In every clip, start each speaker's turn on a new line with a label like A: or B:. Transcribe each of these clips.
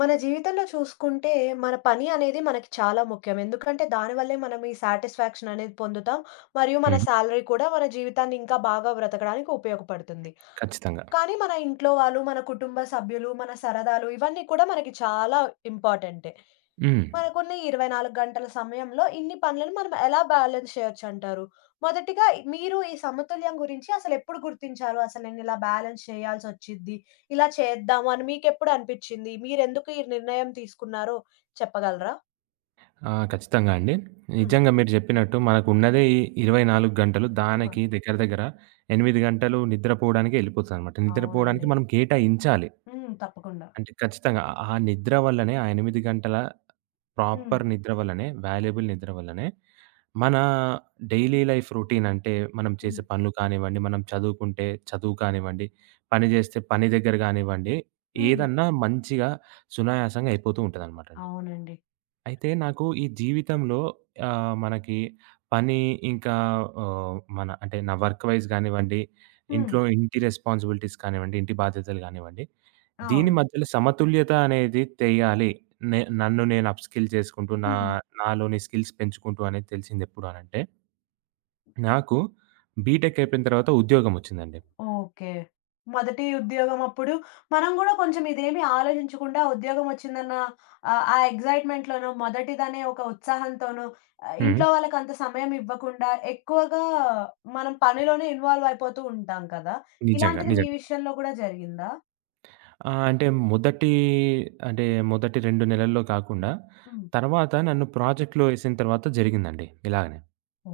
A: మన జీవితంలో చూసుకుంటే, మన పని అనేది మనకి చాలా ముఖ్యం. ఎందుకంటే, దానివల్లే మనం ఈ సాటిస్ఫాక్షన్ అనేది పొందుతాం. మరియు మన
B: హ్మ్.
A: సాలరీ కూడా మన జీవితాన్ని ఇంకా బాగా బ్రతకడానికి ఉపయోగపడుతుంది.
B: ఖచ్చితంగా.
A: కానీ, మన ఇంట్లో వాళ్ళు, మన కుటుంబ సభ్యులు, మన సరదాలు ఇవన్నీ కూడా మనకి చాలా ఇంపార్టెంటే.
B: హ్మ్.
A: మనకున్న ఈ 24 గంటల సమయంలో ఇన్ని పనులను మనం ఎలా బ్యాలెన్స్ చేయొచ్చంటారు? మొదటిగా మీరు ఈ సమతుల్యం గురించి అసలెప్పుడు గుర్తించారు? అసలు నేనిలా బ్యాలెన్స్ చేయాల్సొచ్చిద్ది, ఇలా చేద్దాము అని మీకెప్పుడు అనిపిచ్చింది? మీరెందుకు ఈ నిర్ణయం తీసుకున్నారో చెప్పగలరా?
B: ఆ! ఖచ్చితంగా అండి.
A: హ్మ్.
B: నిజంగా మీరు జెప్పినట్టు మనకున్నదే ఈ 24 గంటలు.
A: ఆహా!
B: దానికి దగ్గర దగ్గర 8 గంటలు నిద్రపోవడానికే ఎళ్ళిపోతదనమాట. నిద్రపోవడానికి
A: అవునండి.
B: మనం కేటాయించాలి.
A: హ్మ్. తప్పకుండా.
B: అంటే ఖచ్చితంగా ఆ ఆ నిద్ర వల్లనే, ఆ 8 గంటల
A: హ్మ్.
B: ప్రాపర్ నిద్ర వల్లనే, వాల్యుయబుల్ నిద్ర వల్లనే మన డైలీ లైఫ్ రొటీన్ అంటే మనం చేసే
A: హ్మ్.
B: పనులు కానివ్వండి, మనం చదువుకుంటే చదువు కానివ్వండి, పని జేస్తే పని దగ్గర గానివ్వండి,
A: హ్మ్.
B: ఏదన్నా మంచిగా సునాయాసంగా అయిపోతూ ఉంటదనమాటండి.
A: అవునండి.
B: అయితే నాకు ఈ జీవితంలో మనకి పని ఇంకా మన అంటే నా వర్క్ వైస్ గానివ్వండి,
A: హ్మ్.
B: ఇంట్లో ఇంటి రెస్పాన్సిబిలిటీస్ కానివ్వండి, ఇంటి బాధ్యతలు గానివ్వండి, దీని
A: అవును.
B: మధ్యలో సమతుల్యత అనేది తెయాలి. నన్ను నేను అప్‌స్కిల్ చేసుకుంటూ,
A: హ్మ్.
B: నాలోని స్కిల్స్ పెంచుకుంటూ అనేది తెలిసిందెప్పుడు అనంటే, నాకు బీటెక్ అయిపోయిన తర్వాత ఉద్యోగం వచ్చిందండి.
A: ఓకే. మొదటి ఉద్యోగం అప్పుడు మనం గూడా కొంచెం ఇదేమి ఆలోచించకుండా ఉద్యోగం వచ్చిందన్న ఆ ఎక్సైట్‌మెంట్‌లోనో, మొదటిదనే ఒక ఉత్సాహంతోనో
B: హ్మ్.
A: ఇంట్లో వాళ్ళకంత సమయం ఇవ్వకుండా ఎక్కువగా మనం పనిలోనే ఇన్వాల్వ్ అయిపోతూ ఉంటాం కదా!
B: నిజంగా.
A: ఇలాంటిది మీ
B: నిజంగా.
A: విషయంలో గూడా జరిగిందా?
B: ఆ! అంటే మొదటి అంటే మొదటి 2 నెలల్లో కాకుండా,
A: హ్మ్.
B: తర్వాత నన్ను ప్రాజెక్ట్‌లో ఏసిన తర్వాత జరిగిందండి ఇలాగనే.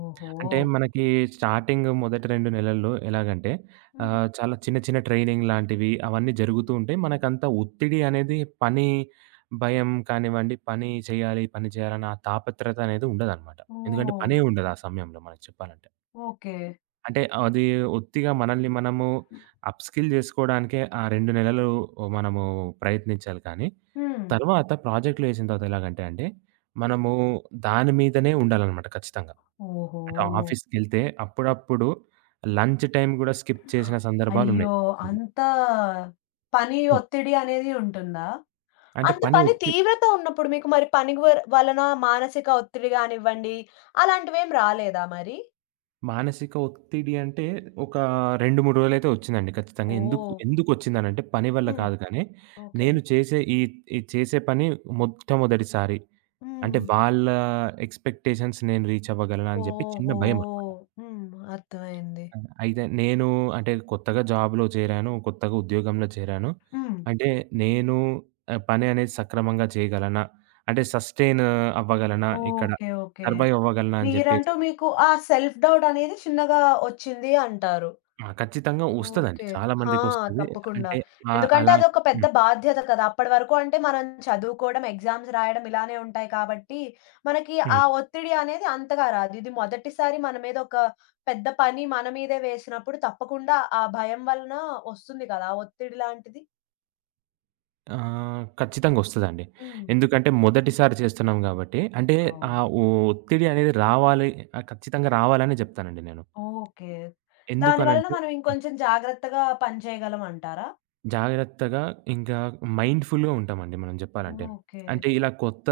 A: ఓహో!
B: అంటే మనకి స్టార్టింగ్ మొదటి 2 నెలల్లో ఎలాగంటే
A: హ్మ్.
B: చాలా చిన్న చిన్న ట్రైనింగ్ లాంటివి అవన్నీ జరుగుతూ ఉంటే మనకంత ఒత్తిడి అనేది పని భయం కానివ్వండి, పని చేయాలి, పని చేయాలన్న ఆ తాపత్రత అనేది ఉండదనమాట. ఎందుకంటే
A: ఓహ్!
B: పనే ఉండదు ఆ సమయంలో మనకు చెప్పాలంటే.
A: ఓకే.
B: అంటే అది ఉత్తిగా మనల్ని మనము అప్‌స్కిల్ జేసుకోవడానికే ఆ 2 నెలలు మనము ప్రయత్నించాలి కానీ,
A: హ్మ్.
B: తర్వాత ప్రాజెక్ట్‌లో ఏసిన తర్వాత ఎలాగంటే అండి, మనము దాని మీదనే ఉండాలనమాట ఖచ్చితంగా. అంటే
A: ఓహో!
B: ఆఫీస్‌కెళ్తే అప్పుడప్పుడు లంచ్ టైమ్ గూడా స్కిప్ చేసిన సందర్భాలున్నాయి.
A: అయ్యో! అంత పని
B: హ్మ్.
A: ఒత్తిడి అనేది ఉంటుందా?
B: అంటే
A: అంత
B: పని
A: పని
B: ఒత్తిడి
A: తీవ్రత ఉన్నప్పుడు మీకు మరి పని వలన మానసిక ఒత్తిడి గానివ్వండి, అలాంటివేం రాలేదా మరి?
B: మానసిక ఒత్తిడి అంటే ఒక 2, 3 రోజులైతే ఒచ్చిందండి ఖచ్చితంగా.
A: ఓహ్!
B: ఎందుకొచ్చిందనంటే పని వల్ల
A: హ్మ్.
B: కాదు కానీ,
A: ఓకే.
B: నేను చేసే ఈ ఈ చేసే పని మొట్టమొదటిసారి అంటే
A: హ్మ్.
B: వాళ్ళ ఎక్స్‌పెక్టేషన్స్ నేను రీచ్ అవ్వగలనా అని జెప్పి చిన్న
A: ఓహో!
B: భయమనమాట.
A: హ్మ్. అర్థమైంది.
B: అయితే నేను అంటే కొత్తగా జాబ్‌లో చేరాను, కొత్తగా ఉద్యోగంలో చేరాను.
A: హ్మ్.
B: అంటే నేను పని అనేది సక్రమంగా చేయగలనా? అంటే సస్టెయిన్ అవ్వగలనా ఇక్కడ?
A: ఓకే. ఓకే.
B: సర్వైవ్ అవ్వగలనా అని జెప్పేసి
A: మీరంటూ మీకు ఆ సెల్ఫ్ డౌట్ అనేది చిన్నగా ఒచ్చింది అంటారు.
B: ఆ! ఖచ్చితంగా వస్తదండి.
A: ఓకే.
B: చాలా
A: ఆ!
B: మందికొస్తది.
A: తప్పకుండా.
B: అంటే
A: ఎందుకంటే
B: అలా
A: అదొక పెద్ద
B: హ్మ్.
A: బాధ్యత కదా! అప్పటి వరకు అంటే మనం చదువుకోవడం, ఎగ్జామ్స్ రాయడం ఇలానే ఉంటాయి కాబట్టి, మనకి ఆ
B: హ్మ్.
A: ఒత్తిడి అనేది అంతగా రాదు. ఇది మొదటిసారి మన మీద ఒక పెద్ద పని మన మీదే వేసినప్పుడు తప్పకుండా ఆ భయం వలన వస్తుంది కదా! ఆ ఒత్తిడి లాంటిది.
B: ఖచ్చితంగా వస్తదండి.
A: హ్మ్.
B: ఎందుకంటే మొదటిసారి చేస్తున్నాం గాబట్టి, అంటే ఆ
A: అవును.
B: ఒత్తిడి అనేది రావాలి ఖచ్చితంగా రావాలనే జెప్తానండి నేను.
A: ఓకే. దాని వలన
B: ఎందుకనంటే
A: మనం ఇంకొంచెం జాగ్రత్తగా పని చేయగలం అంటారా?
B: జాగ్రత్తగా ఇంకా మైండ్‌ఫుల్‌గా ఉంటామండి మనం జెప్పాలంటే.
A: ఓకే.
B: అంటే ఇలా కొత్త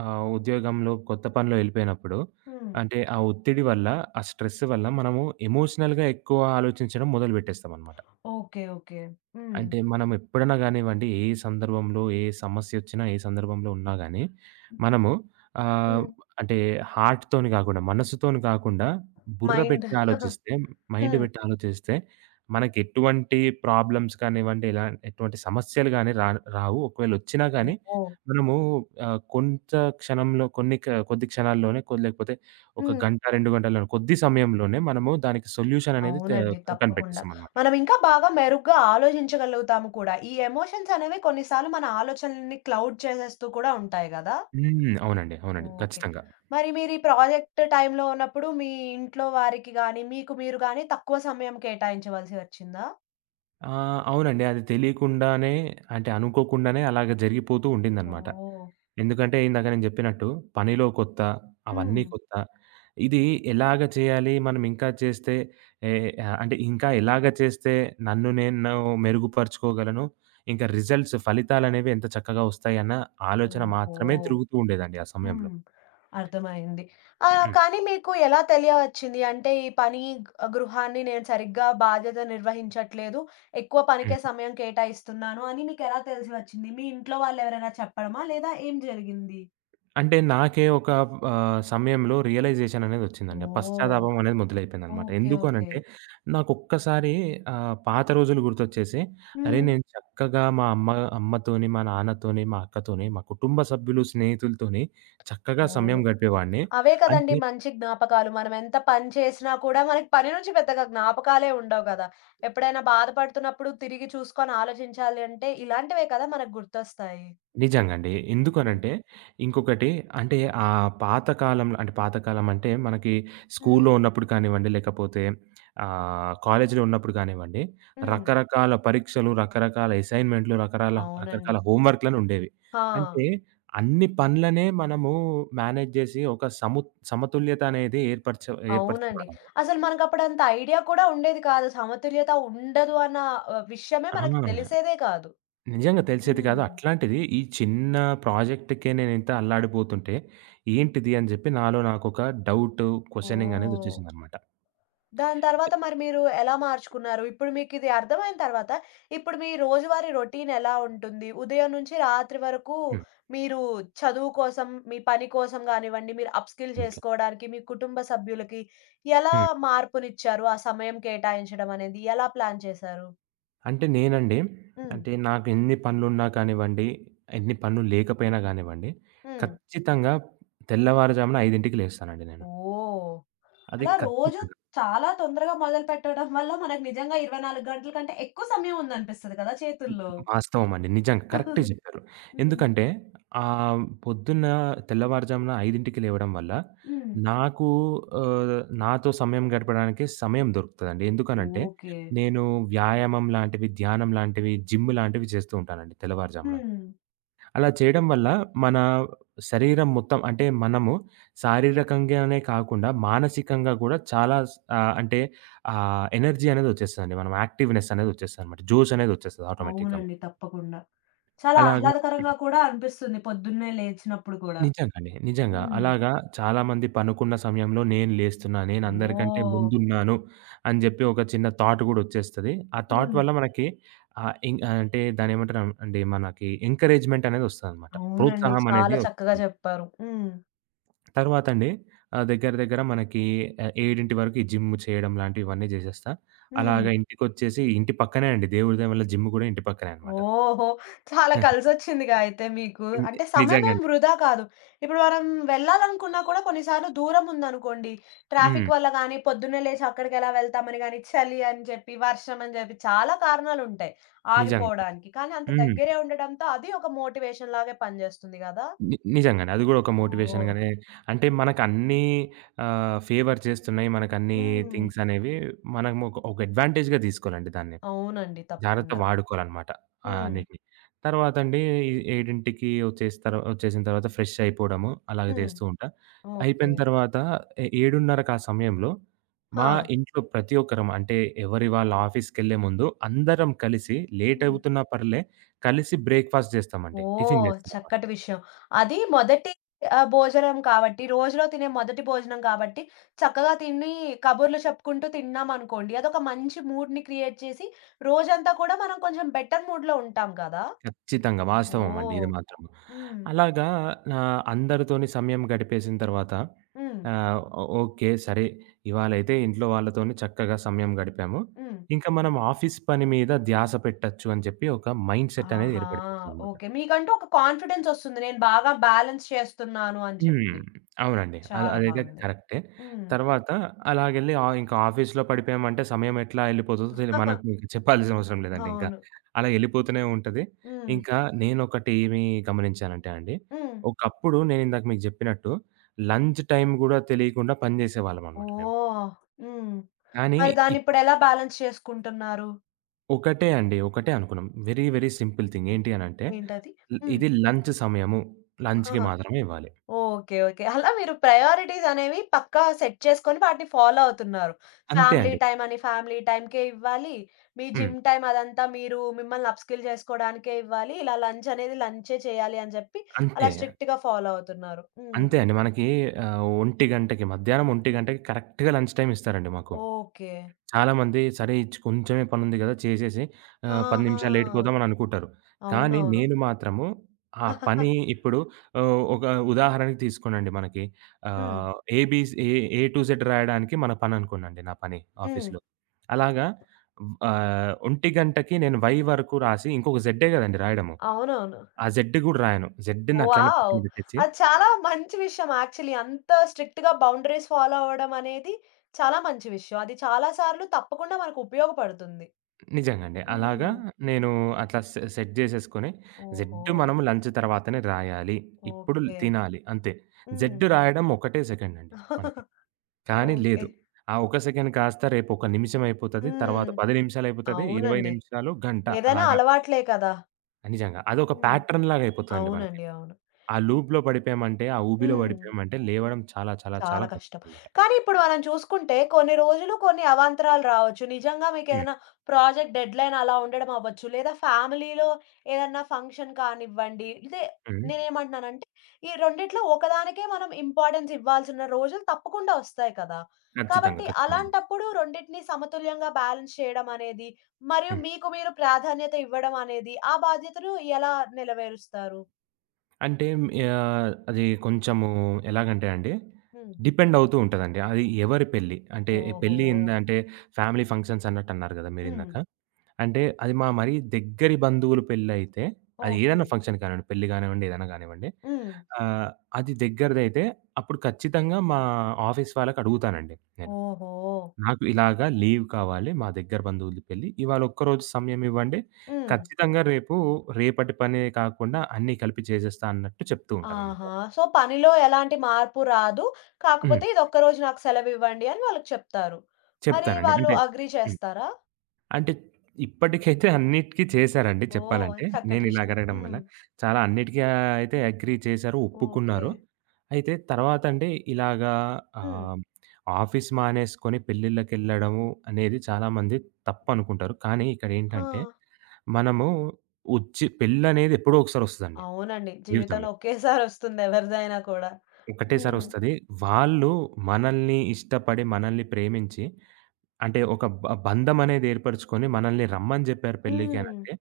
B: ఉద్యోగంలో, కొత్త పనిలో ఎళ్ళిపోయినప్పుడు
A: హ్మ్.
B: అంటే ఆ ఒత్తిడి వల్ల, ఆ స్ట్రెస్ వల్ల మనము ఎమోషనల్‌గా ఎక్కువ ఆలోచించడం మొదలు పెట్టేస్తామనమాట.
A: ఓకే. ఓకే. హ్మ్.
B: అంటే మనం ఎప్పుడైనా గానివ్వండి, ఏ సందర్భంలో, ఏ సమస్యొచ్చినా, ఏ సందర్భంలో ఉన్నా గాని, మనము ఆహ్,
A: హ్మ్.
B: అంటే హార్ట్‌తోని గాకుండా, మనసుతోని కాకుండా, బుర్ర
A: మైండ్.
B: పెట్టి ఆలోచిస్తే, మైండ్
A: హ్మ్.
B: పెట్టి ఆలోచిస్తే, మనకెటువంటి ప్రాబ్లమ్స్ కానివ్వండి, ఎటువంటి సమస్యలు గాని రావు. ఒకవేళ ఒచ్చినా గాని,
A: ఓహో!
B: మనము కొంత క్షణంలో కొన్ని క కొద్ది క్షణాల్లోనే లేకపోతే ఒక
A: హ్మ్.
B: గంట, 2 గంటల్లోనే, కొద్ది సమయంలోనే మనము దానికి సొల్యూషన్ అనేది
A: అవునండి. తప్పకుండా.
B: కనిపెట్టేస్తామనమాట.
A: మనం ఇంకా బాగా మెరుగ్గా ఆలోచించగలుగుతాము కూడా. ఈ ఎమోషన్స్ అనేవి కొన్నిసార్లు మన ఆలోచనలని క్లౌడ్ చేసేస్తూ కూడా ఉంటాయి గదా!
B: హ్మ్. అవునండి. అవునండి.
A: ఓకే.
B: ఖచ్చితంగా.
A: మరి మీరు ఈ ప్రాజెక్ట్ టైమ్‌లో ఉన్నప్పుడు మీ ఇంట్లో వారికి గాని, మీకు మీరు గాని తక్కువ సమయం కేటాయించవలసి వచ్చిందా?
B: అవునండి. అది తెలియకుండానే అంటే అనుకోకుండానే అలాగ జరిగిపోతూ ఉండిందనమాట.
A: ఓహ్!
B: ఎందుకంటే ఇందాక నేను జెప్పినట్టు పనిలో కొత్త, అవన్నీ
A: హ్మ్.
B: కొత్త. ఇది ఎలాగ చేయాలి? మనం ఇంకా చేస్తే ఏ అంటే ఇంకా ఎలాగ చేస్తే నన్ను నేను మెరుగుపరుచుకోగలను? ఇంకా రిజల్ట్స్ ఫలితాలనేవి ఎంత చక్కగా వస్తాయన్న ఆలోచన
A: ఓహో!
B: మాత్రమే తిరుగుతూ ఉండేదండి ఆ సమయంలో.
A: హ్మ్. అర్థమైంది.
B: హ్మ్.
A: కానీ మీకు ఎలా తెలియవచ్చింది? అంటే ఈ పని గృహాన్ని నేను సరిగ్గా బాధ్యత నిర్వహించట్లేదు. ఎక్కువ
B: హ్మ్.
A: పనికే సమయం కేటాయిస్తున్నాను అని మీకెలా తెలిసి వచ్చింది? మీ ఇంట్లో వాళ్ళెవరైనా చెప్పడమా? లేదా ఏం జరిగింది?
B: అంటే నాకే ఒక సమయంలో రియలైజేషన్ అనేదొచ్చిందండి.
A: ఓహ్!
B: పశ్చాత్తాపం అనేది మొదలైపోయిందనమాట.
A: ఓకే.
B: ఎందుకు
A: ఓకే.
B: అనంటే, నాకొక్కసారి పాత రోజులు గుర్తొచ్చేసి, అరే!
A: హ్మ్.
B: నేను చక్కగా మా అమ్మతోని, మా నాన్నతోని, మా అక్కతోని, మా కుటుంబ సభ్యులు, స్నేహితులతోని చక్కగా
A: అవును.
B: సమయం గడిపేవాడిని.
A: అవే కదండీ
B: అంటే
A: మంచి జ్ఞాపకాలు. మనం ఎంత పని చేసినా కూడా మనకి పని నుంచి పెద్దగా జ్ఞాపకాలే ఉండవు కదా! ఎప్పుడైనా బాధపడుతున్నప్పుడు తిరిగి చూసుకొని ఆలోచించాలి అంటే ఇలాంటివే కదా మనకు గుర్తొస్తాయి.
B: నిజంగండి.
A: హ్మ్.
B: ఎందుకనంటే, ఇంకొకటి అంటే పాత కాలంలో అంటే పాత కాలం అంటే మనకి
A: హ్మ్.
B: స్కూల్లో ఉన్నప్పుడు కానివ్వండి, లేకపోతే కాలేజీలో ఉన్నప్పుడు కానివ్వండి,
A: హ్మ్.
B: రకరకాల పరీక్షలు, రకరకాల అసైన్‌మెంట్‌లు,
A: అవునండి.
B: రకరకాల హోంవర్క్‌లనుండేవి.
A: ఆ!
B: అంటే అన్ని పనులనే మనము మేనేజ్ జేసి ఒక సమతుల్యత అనేది
A: అవునండి.
B: ఏర్పరిచేవాళ్ళము.
A: అసలు మనకప్పుడంత ఐడియా కూడా ఉండేది కాదు. సమతుల్యత ఉండదు అన్న విషయమే
B: ఆ!
A: మనకు తెలిసేదే కాదు.
B: నిజంగా తెలిసేది కాదు.
A: హ్మ్.
B: అట్లాంటిది ఈ చిన్న ప్రాజెక్ట్‌కే నేనింత అల్లాడిపోతుంటే, ఏంటిది అని జెప్పి నాలో నాకొక డౌటు, క్వెషనింగ్
A: ఓహ్!
B: అనేదొచ్చేసిందనమాట.
A: దాని తర్వాత మరి మీరు ఎలా మార్చుకున్నారు? ఇప్పుడు మీకిది అర్థమైన తర్వాత, ఇప్పుడు మీ రోజువారీ రొటీన్ ఎలా ఉంటుంది? ఉదయం నుంచి రాత్రి వరకు
B: హ్మ్.
A: మీరు చదువు కోసం, మీ పని కోసం గానివ్వండి, మీరు అప్‌స్కిల్
B: ఓకే.
A: చేసుకోవడానికి, మీ కుటుంబ సభ్యులకి ఎలా
B: హ్మ్.
A: మార్పునిచ్చారు? ఆ సమయం కేటాయించడం అనేది ఎలా ప్లాన్ చేశారు?
B: అంటే నేనండి,
A: హ్మ్.
B: అంటే నాకు ఎన్ని పనులున్నా కానివ్వండి, ఎన్ని పనులు లేకపోయినా గానివ్వండి,
A: హ్మ్.
B: ఖచ్చితంగా తెల్లవారుజామున 5కి లేస్తానండి నేను.
A: ఓహ్!
B: అది
A: అలా రోజు
B: ఖచ్చితంగా.
A: చాలా తొందరగా మొదలుపెట్టడం వల్ల మనకు నిజంగా 24 గంటల కంటే ఎక్కువ సమయం ఉందనిపిస్తది కదా చేతుల్లో.
B: వాస్తవం అండి. నిజంగా కరెక్టే జెప్పారు.
A: హ్మ్.
B: ఎందుకంటే పొద్దున్న తెల్లవారుజామున 5కి లేవడం వల్ల
A: హ్మ్.
B: నాకు నాతో సమయం గడపడానికి సమయం దొరుకుతదండి. ఎందుకనంటే
A: ఓకే.
B: నేను వ్యాయామం లాంటివి, ధ్యానం లాంటివి, జిమ్ లాంటివి చేస్తూ ఉంటానండి తెల్లవారుజామున.
A: హ్మ్.
B: అలా చేయడం వల్ల మన శరీరం మొత్తం అంటే మనము శారీరకంగానే కాకుండా మానసికంగా గూడా చాలా అంటే ఎనర్జీ అనేది ఒచ్చేస్తదండి. మనం యాక్టివ్‌నెస్ అనేది ఒచ్చేస్తదనమాట. జోష్ అనేది ఒచ్చేస్తది ఆటోమేటిక్‌గా.
A: అవునండి. తప్పకుండా. చాలా
B: అలాగా
A: ఆహ్లాదకరంగా కూడా అనిపిస్తుంది పొద్దున్నే లేచినప్పుడు కూడా.
B: నిజంగండి. నిజంగా.
A: హ్మ్.
B: అలాగా చాలామంది పనుకున్న సమయంలో నేను లేస్తున్నా, నేను అందరికంటే
A: ఓహ్!
B: ముందున్నాను అని జెప్పి ఒక చిన్న థాట్ గూడొచ్చేస్తది. ఆ థాట్
A: హ్మ్.
B: వల్ల మనకి ఆహ్, ఇం అంటే దాన్నేమంటారు అండి మనకి ఎంకరేజ్‌మెంట్ అనేదొస్తదనమాట.
A: అవునండి.
B: ప్రోత్సాహం అనేది
A: చాలా చక్కగా
B: వస్తుంది.
A: చెప్పారు. హ్మ్.
B: తర్వాతండి దగ్గర దగ్గర మనకి 7 వరకు ఈ జిమ్ చేయడం లాంటివన్నీ జేసేస్తా.
A: హ్మ్.
B: అలాగా ఇంటికొచ్చేసి ఇంటి పక్కనే అండి. దేవుడి దయ వల్ల జిమ్ గూడా ఇంటి పక్కనే అనమాట.
A: ఓహో! చాలా కలిసొచ్చిందిగా అయితే మీకు. అంటే సమయమేం
B: నిజంగండి.
A: వృధా కాదు. ఇప్పుడు మనం వెళ్ళాలనుకున్నా కూడా కొన్నిసార్లు దూరం ఉందనుకోండి,
B: హ్మ్.
A: ట్రాఫిక్ వల్ల గానీ, పొద్దున్నే లేచి అక్కడికెలా వెళ్తామని గానీ, చలి అని చెప్పి, వర్షం అని చెప్పి చాలా కారణాలుంటాయి
B: నిజంగండి.
A: ఆగిపోవడానికి. కానీ అంత
B: హ్మ్.
A: దగ్గరే ఉండడంతో అది ఒక మోటివేషన్ లాగే పనిజేస్తుంది గదా!
B: నిజంగానే. అది గూడా ఒక
A: ఓహ్!
B: మోటివేషన్‌గానే అంటే మనకన్నీ ఫేవర్ చేస్తున్నాయి. మనకన్నీ
A: హ్మ్.
B: థింగ్స్ అనేవి మనం ఒక ఒక అడ్వాంటేజ్‌గా తీసుకోవాలండి దాన్ని.
A: అవునండి.
B: జాగ్రత్తగా
A: తప్పకుండా.
B: వాడుకోవాలనమాట. ఆ!
A: హ్మ్.
B: అన్నిటిని. తర్వాత అండి ఈ 7కి వచ్చేస్తారు వచ్చేసిన తర్వాత ఫ్రెష్ అయిపోవడము అలాగే
A: హ్మ్.
B: చేస్తూ ఉంటా.
A: ఓకే.
B: అయిపోయిన తర్వాత ఏ 7:30కి ఆ సమయంలో మా
A: ఆ!
B: ఇంట్లో ప్రతి ఒక్కరం అంటే ఎవరి వాళ్ళ ఆఫీస్‌కెళ్ళే ముందు అందరం కలిసి లేట్
A: హ్మ్.
B: అవుతున్నా పర్లే కలిసి బ్రేక్‌ఫాస్ట్ చేస్తామండి. Tiffin
A: oh!
B: చేస్తామనమాట.
A: చక్కటి విషయం. అది మొదటి భోజనం కాబట్టి, రోజులో తినే మొదటి భోజనం కాబట్టి, చక్కగా తిని కబుర్లు చెప్పుకుంటూ తిన్నామనుకోండి, అదొక మంచి మూడ్‌ని క్రియేట్ చేసి, రోజంతా కూడా మనం కొంచెం బెటర్ మూడ్‌లో ఉంటాం కదా!
B: ఖచ్చితంగా. వాస్తవం అండి
A: ఓహ్!
B: ఇది మాత్రం.
A: హ్మ్.
B: అలాగా అందరితోని సమయం గడిపేసిన తర్వాత
A: హ్మ్.
B: ఓకే. సరే ఇవాళైతే ఇంట్లో వాళ్ళతోని చక్కగా సమయం గడిపాము.
A: హ్మ్.
B: ఇంకా మనం ఆఫీస్ పని మీద ధ్యాస పెట్టొచ్చు అని చెప్పి ఒక మైండ్‌సెట్ అనేది
A: ఆహా!
B: ఏర్పడిపోతుందనమాట.
A: ఓకే. మీకంటూ ఒక కాన్ఫిడెన్స్ ఒస్తుంది. నేను బాగా బ్యాలెన్స్ చేస్తున్నాను అని
B: హ్మ్.
A: చెప్పి.
B: అవునండి. అది
A: చాలా
B: అదైతే
A: బావుంది.
B: కరెక్టే.
A: హ్మ్.
B: తర్వాత అలాగెళ్ళి ఇంకా ఆఫీస్‌లో పడిపోయామంటే సమయం ఎట్లా ఎళ్ళిపోతుందో మనకు చెప్పాల్సిన అవసరం లేదండి ఇంకా.
A: అవును.
B: అలా ఎళ్ళిపోతూనే ఉంటది.
A: హ్మ్.
B: ఇంకా నేనొకటి ఏమి గమనించానంటే అండి,
A: హ్మ్.
B: ఒకప్పుడు నేనిందాక మీకు జెప్పినట్టు లంచ్ టైమ్ గూడా తెలియకుండా పని జేసేవాళ్ళమనమాట మేము.
A: ఓహ్! హ్మ్.
B: కానీ
A: మరి
B: ఇప్పుడు
A: దాన్నిప్పుడెలా బ్యాలెన్స్ చేసుకుంటున్నారు?
B: ఒకటే అండి. ఒకటే అనుకున్నాం. Very, very simple thing. ఏంటి అనంటే
A: ఏంటది? హ్మ్.
B: ఇది లంచ్ సమయము. లంచ్‌కి
A: ఆహాహా!
B: మాత్రమే ఇవ్వాలి.
A: ఓకే. ఓకే. అలా మీరు ప్రయారిటీస్ అనేవి పక్కా సెట్ చేసుకొని వాటిని ఫాలో అవుతున్నారు.
B: అంతే
A: ఫ్యామిలీ
B: అండి.
A: టైమ్ అని ఫ్యామిలీ టైమ్‌కే ఇవ్వాలి. మీ
B: హ్మ్.
A: జిమ్ టైమ్ అదంతా మీరు మిమ్మల్ని అప్‌స్కిల్ చేసుకోడానికే ఇవ్వాలి. ఇలా లంచ్ అనేది లంచే చేయాలి అని చెప్పి
B: అంతే.
A: అలా స్ట్రిక్ట్‌గా ఫాలో అవుతున్నారు. హ్మ్.
B: అంతే అండి. మనకి 1:00కి మధ్యాహ్నం 1:00కి కరెక్ట్‌గా లంచ్ టైమ్ ఇస్తారండి మాకు.
A: ఓకే.
B: చాలామంది సరే కొంచెమే పనుంది గదా! చేసేసి 10
A: ఆహా!
B: నిమిషాలు లేట్ పోదామని అనుకుంటారు. కానీ
A: అవునవును.
B: నేను మాత్రము ఆ పని ఇప్పుడు ఒక ఉదాహరణకి తీసుకోండి మనకి
A: హ్మ్.
B: ఆహ్, ఏబీస్ ఏ ఏ టు జెడ్ రాయడానికి మన పననుకోండి నా పని
A: హ్మ్.
B: ఆఫీస్‌లో. అలాగా 1:00కి నేను వై వరకు రాసి ఇంకొక జెడ్డే గదండీ రాయడము.
A: అవునవును.
B: ఆ జెడ్ గూడా రాయను. జెడ్‌ని అట్లనే
A: వావ్!
B: పక్కన బెట్టేసి
A: అది చాలా మంచి విషయం యాక్చువల్లీ. అంత స్ట్రిక్ట్‌గా బౌండరీస్ ఫాలో అవ్వడం అనేది చాలా మంచి విషయం. అది చాలా సార్లు తప్పకుండా మనకు ఉపయోగపడుతుంది.
B: నిజంగండి. అలాగా
A: హ్మ్.
B: నేను అట్లా సెట్ జేసేసుకొని,
A: ఓహో!
B: జెడ్ మనం లంచ్ తర్వాతనే రాయాలి. ఇప్పుడు
A: ఓకే.
B: తినాలి అంతే.
A: హ్మ్.
B: జెడ్ రాయడం ఒకటే సెకండ్ అండి మనకి. కానీ
A: ఓకే.
B: లేదు. ఆ ఒక సెకండ్ కాస్త రేపు ఒక నిమిషం అయిపోతది. తర్వాత
A: హ్మ్.
B: 10 నిమిషాలయిపోతది. 20
A: అవునండి.
B: నిమిషాలు, గంట
A: ఏదైనా
B: అలాగా.
A: అలవాట్లే కదా!
B: నిజంగా. అదొక
A: హ్మ్.
B: ప్యాటర్న్ లాగా అయిపోతదండి మనకి.
A: అవునండి. అవును.
B: ఆ లూప్‌లో పడిపోయామంటే, ఆ ఊబిలో
A: హ్మ్.
B: పడిపోయామంటే లేవడం చాలా చాలా చాలా
A: చాలా కష్టం.
B: కష్టమనమాట.
A: కానీ ఇప్పుడు మనం చూసుకుంటే కొన్ని రోజులు కొన్ని అవాంతరాలు రావచ్చు. నిజంగా
B: హ్మ్.
A: మీకేదైనా ప్రాజెక్ట్ డెడ్‌లైన్ అలా ఉండడం అవ్వచ్చు. లేదా ఫ్యామిలీలో ఏదన్నా ఫంక్షన్ కానివ్వండి. ఇదే
B: హ్మ్.
A: నేనేమంటున్నానంటే ఈ రెండిట్లో ఒకదానికే మనం ఇంపార్టెన్స్ ఇవ్వాల్సిన రోజులు తప్పకుండా వస్తాయి కదా!
B: ఖచ్చితంగా.
A: కాబట్టి
B: ఖచ్చితంగా అండి.
A: అలాంటప్పుడు రెండిటిని సమతుల్యంగా బ్యాలెన్స్ చేయడం అనేది, మరియు
B: హ్మ్.
A: మీకు మీరు ప్రాధాన్యత ఇవ్వడం అనేది ఆ బాధ్యతను ఎలా నెలవేరుస్తారు?
B: అంటే అది కొంచెము ఎలాగంటే అండి,
A: హ్మ్.
B: డిపెండ్ అవుతూ ఉంటదండి. అది ఎవరి పెళ్లి. అంటే
A: ఓహో!
B: పెళ్లి ఇంద అంటే ఫ్యామిలీ ఫంక్షన్స్ అన్నట్టన్నారు గదా!
A: హ్మ్.
B: మీరిందాక. అంటే అది మా మరీ దగ్గరి బంధువులు పెళ్లయితే, అది
A: ఓకే.
B: ఏదైనా ఫంక్షన్ కానివ్వండి, పెళ్లి గానివ్వండి, ఏదైనా గానివ్వండి.
A: హ్మ్.
B: ఆహ్, అది దగ్గరిదైతే అప్పుడు ఖచ్చితంగా మా ఆఫీస్ వాళ్ళకడుగుతానండి నేను.
A: ఓహో!
B: నాకు ఇలాగా లీవ్ కావాలి మా దగ్గర బంధువుల పెళ్లి. ఇవాళ ఒక్కరోజు సమయం ఇవ్వండి.
A: హ్మ్.
B: ఖచ్చితంగా రేపు రేపటి పనే కాకుండా అన్నీ కలిపి చేసేస్తా అన్నట్టు చెప్తూ ఉంటాననమాట.
A: ఆహా! సో, పనిలో ఎలాంటి మార్పు రాదు.
B: హ్మ్.
A: కాకపోతే ఇదొక్క రోజు నాకు సెలవివ్వండి అని వాళ్ళకి చెప్తారు. మరి
B: చెప్తానండి.
A: వాళ్ళు
B: అంటే
A: అగ్రీ చేస్తారా?
B: అంటే ఇప్పటికైతే అన్నిటికి చేశారండి
A: ఓహ్!
B: చెప్పాలంటే. నేను
A: చక్కటి
B: ఇలా
A: విషయం.
B: అడగడం వల్ల.
A: హ్మ్.
B: చాలా అన్నిటికి అయితే అగ్రీ చేశారు.
A: ఓకే.
B: ఒప్పుకున్నారు. అయితే తర్వాత అండి ఇలాగా
A: హ్మ్.
B: ఆహ్, ఆఫీస్ మానేసుకొని పెళ్ళిళ్ళకెళ్ళడము అనేది చాలామంది తప్పనుకుంటారు. కానీ ఇక్కడ
A: ఆ!
B: ఏంటంటే మనము వచ్చి పెళ్ళనేది ఎప్పుడో ఒకసారి వస్తదండి
A: అవునండి.
B: జీవితంలో.
A: జీవితంలో ఒకేసారొస్తుంది ఎవరిదైనా కూడా.
B: ఒకటేసారి
A: హ్మ్.
B: వస్తది. వాళ్ళు మనల్ని ఇష్టపడి, మనల్ని ప్రేమించి అంటే ఒక బంధం అనేది ఏర్పరుచుకొని మనల్ని రమ్మని జెప్పారు పెళ్ళికి
A: హ్మ్.
B: అనంటే,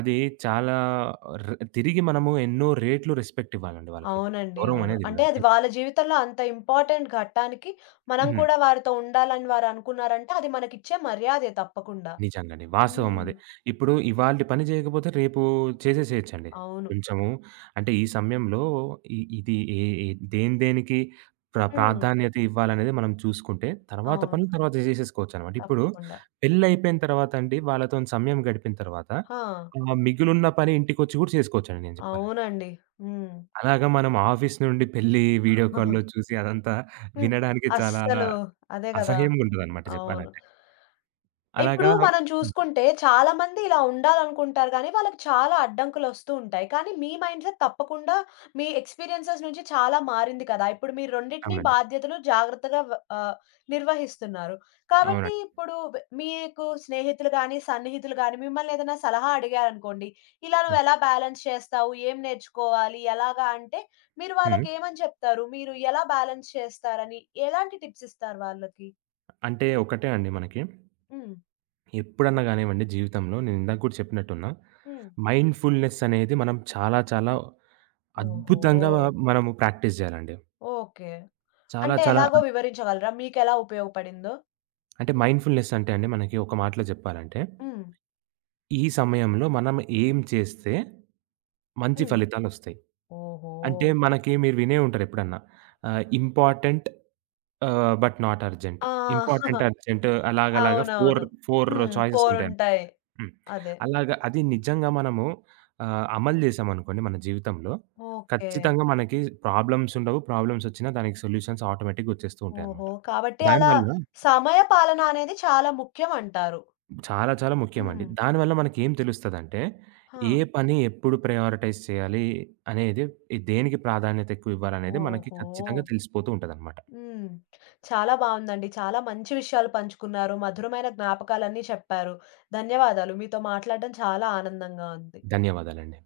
B: అది చాలా తిరిగి మనము ఎన్నో రేట్లు రెస్పెక్ట్ ఇవ్వాలండి వాళ్ళకి.
A: అవునండి.
B: గౌరవం
A: అవును.
B: అనేది
A: అంటే అది
B: ఇవ్వాలి.
A: వాళ్ళ జీవితంలో అంత ఇంపార్టెంట్ ఘట్టానికి మనం
B: హ్మ్.
A: కూడా వారితో ఉండాలని వారనుకున్నారంటే అది మనకిచ్చే మర్యాదే తప్పకుండా.
B: నిజంగండి. వాస్తవం
A: హ్మ్.
B: అది. ఇప్పుడు ఇవాల్టి పని జేయకపోతే రేపు చేసేసేయొచ్చండి.
A: అవును.
B: కొంచెము అంటే ఈ సమయంలో ఇది ఏ ఏ దేనికి
A: హ్మ్.
B: ప్రాధాన్యత ఇవ్వాలనేది మనం చూసుకుంటే తర్వాత
A: అవును.
B: పనులు తర్వాత జేసేసుకోవచ్చనమాట. ఇప్పుడు
A: తప్పకుండా.
B: పెళ్లయిపోయిన తర్వాత అండి వాళ్ళతోని సమయం గడిపిన తర్వాత
A: ఆ!
B: మిగులున్న పని ఇంటికొచ్చి గూడా చేసుకోవచ్చండి నేను జెప్పాలంటే.
A: అవునండి. హ్మ్.
B: అలాగా మనం ఆఫీస్ నుండి పెళ్లి వీడియో కాల్‌లో చూసి అదంతా
A: హ్మ్.
B: వినడానికి చాలా
A: అస్సలు అదే గదా!
B: అసహ్యంగుంటదనమాట
A: అవును.
B: జెప్పాలంటే.
A: ఇప్పుడు
B: అలాగా
A: మనం చూసుకుంటే చాలామంది ఇలా ఉండాలనుకుంటారు గానీ, వాళ్ళకి చాలా అడ్డంకులొస్తూ ఉంటాయి. కానీ మీ మైండ్‌సెట్ తప్పకుండా మీ ఎక్స్‌పీరియన్సెస్ నుంచి చాలా మారింది కదా! ఇప్పుడు మీరు రెండిటిని
B: అవునండి.
A: బాధ్యతలు జాగ్రత్తగా ఆహ్, నిర్వహిస్తున్నారు. కాబట్టి
B: అవునండి.
A: ఇప్పుడు మీకు స్నేహితులు గానీ, సన్నిహితులు గానీ మిమ్మల్ని ఏదైనా సలహా అడిగారనుకోండి, ఇలా
B: ఓకే.
A: నువ్వెలా బ్యాలెన్స్ చేస్తావు? ఏం నేర్చుకోవాలి? ఎలాగా? అంటే మీరు
B: హ్మ్.
A: వాళ్ళకేమని చెప్తారు? మీరు ఎలా బ్యాలెన్స్ చేస్తారని? ఎలాంటి టిప్స్ ఇస్తారు వాళ్ళకి?
B: అంటే ఒకటే అండి మనకి.
A: హ్మ్.
B: ఎప్పుడన్నా గానివ్వండి జీవితంలో నేను ఇందాక కూడా చెప్పినట్టున్నా.
A: హ్మ్.
B: మైండ్‌ఫుల్‌నెస్ అనేది మనం చాలా చాలా
A: ఓహో!
B: అద్భుతంగా మనము ప్రాక్టీస్ జేయాలండి.
A: ఓకే.
B: చాలా
A: అంటే
B: చాలా
A: ఎలాగో వివరించగలరా? మీకెలా ఉపయోగపడిందో?
B: అంటే మైండ్‌ఫుల్‌నెస్ అంటే అండి మనకి ఒక మాటలో జెప్పాలంటే,
A: హ్మ్.
B: ఈ సమయంలో మనం ఏం చేస్తే మంచి
A: హ్మ్.
B: ఫలితాలొస్తాయి.
A: ఓహో!
B: అంటే మనకి మీరు వినే ఉంటారు ఎప్పుడన్నా. Important but not urgent.
A: ఆ!
B: ఇంపార్టెంట్, అర్జెంట్ అలాగలాగా
A: అవునవును.
B: 4,
A: హ్మ్.
B: 4 చాయిసెస్
A: 4
B: ఉంటాయన్నమాట.
A: ఉంటాయి.
B: హ్మ్.
A: అదే.
B: అలాగా అది నిజంగా మనము అమలు చేశామనుకోండి మన జీవితంలో,
A: ఓకే.
B: ఖచ్చితంగా మనకి ప్రాబ్లమ్స్ ఉండవు. ప్రాబ్లమ్స్ వచ్చినా దానికి సొల్యూషన్స్ ఆటోమేటిక్‌గా వచ్చేస్తూ ఉంటాయన్నమాట.
A: ఓహో! కాబట్టి అలా
B: దానివల్ల
A: సమయ పాలన అనేది చాలా ముఖ్యం అంటారు.
B: చాలా చాలా ముఖ్యమండి.
A: హ్మ్.
B: దానివల్ల మనకేం తెలుస్తదంటే,
A: ఆ!
B: ఏ పని ఎప్పుడు ప్రయారిటైజ్ చేయాలి అనేది, దేనికి ప్రాధాన్యత ఎక్కువ ఇవ్వాలనేది మనకి
A: ఓహో!
B: ఖచ్చితంగా తెలిసిపోతూ ఉంటదన్నమాట.
A: హ్మ్. చాలా బావుందండి. చాలా మంచి విషయాలు పంచుకున్నారు. మధురమైన జ్ఞాపకాలన్నీ చెప్పారు. ధన్యవాదాలు. మీతో మాట్లాడడం చాలా ఆనందంగా ఉంది.
B: ధన్యవాదాలండి.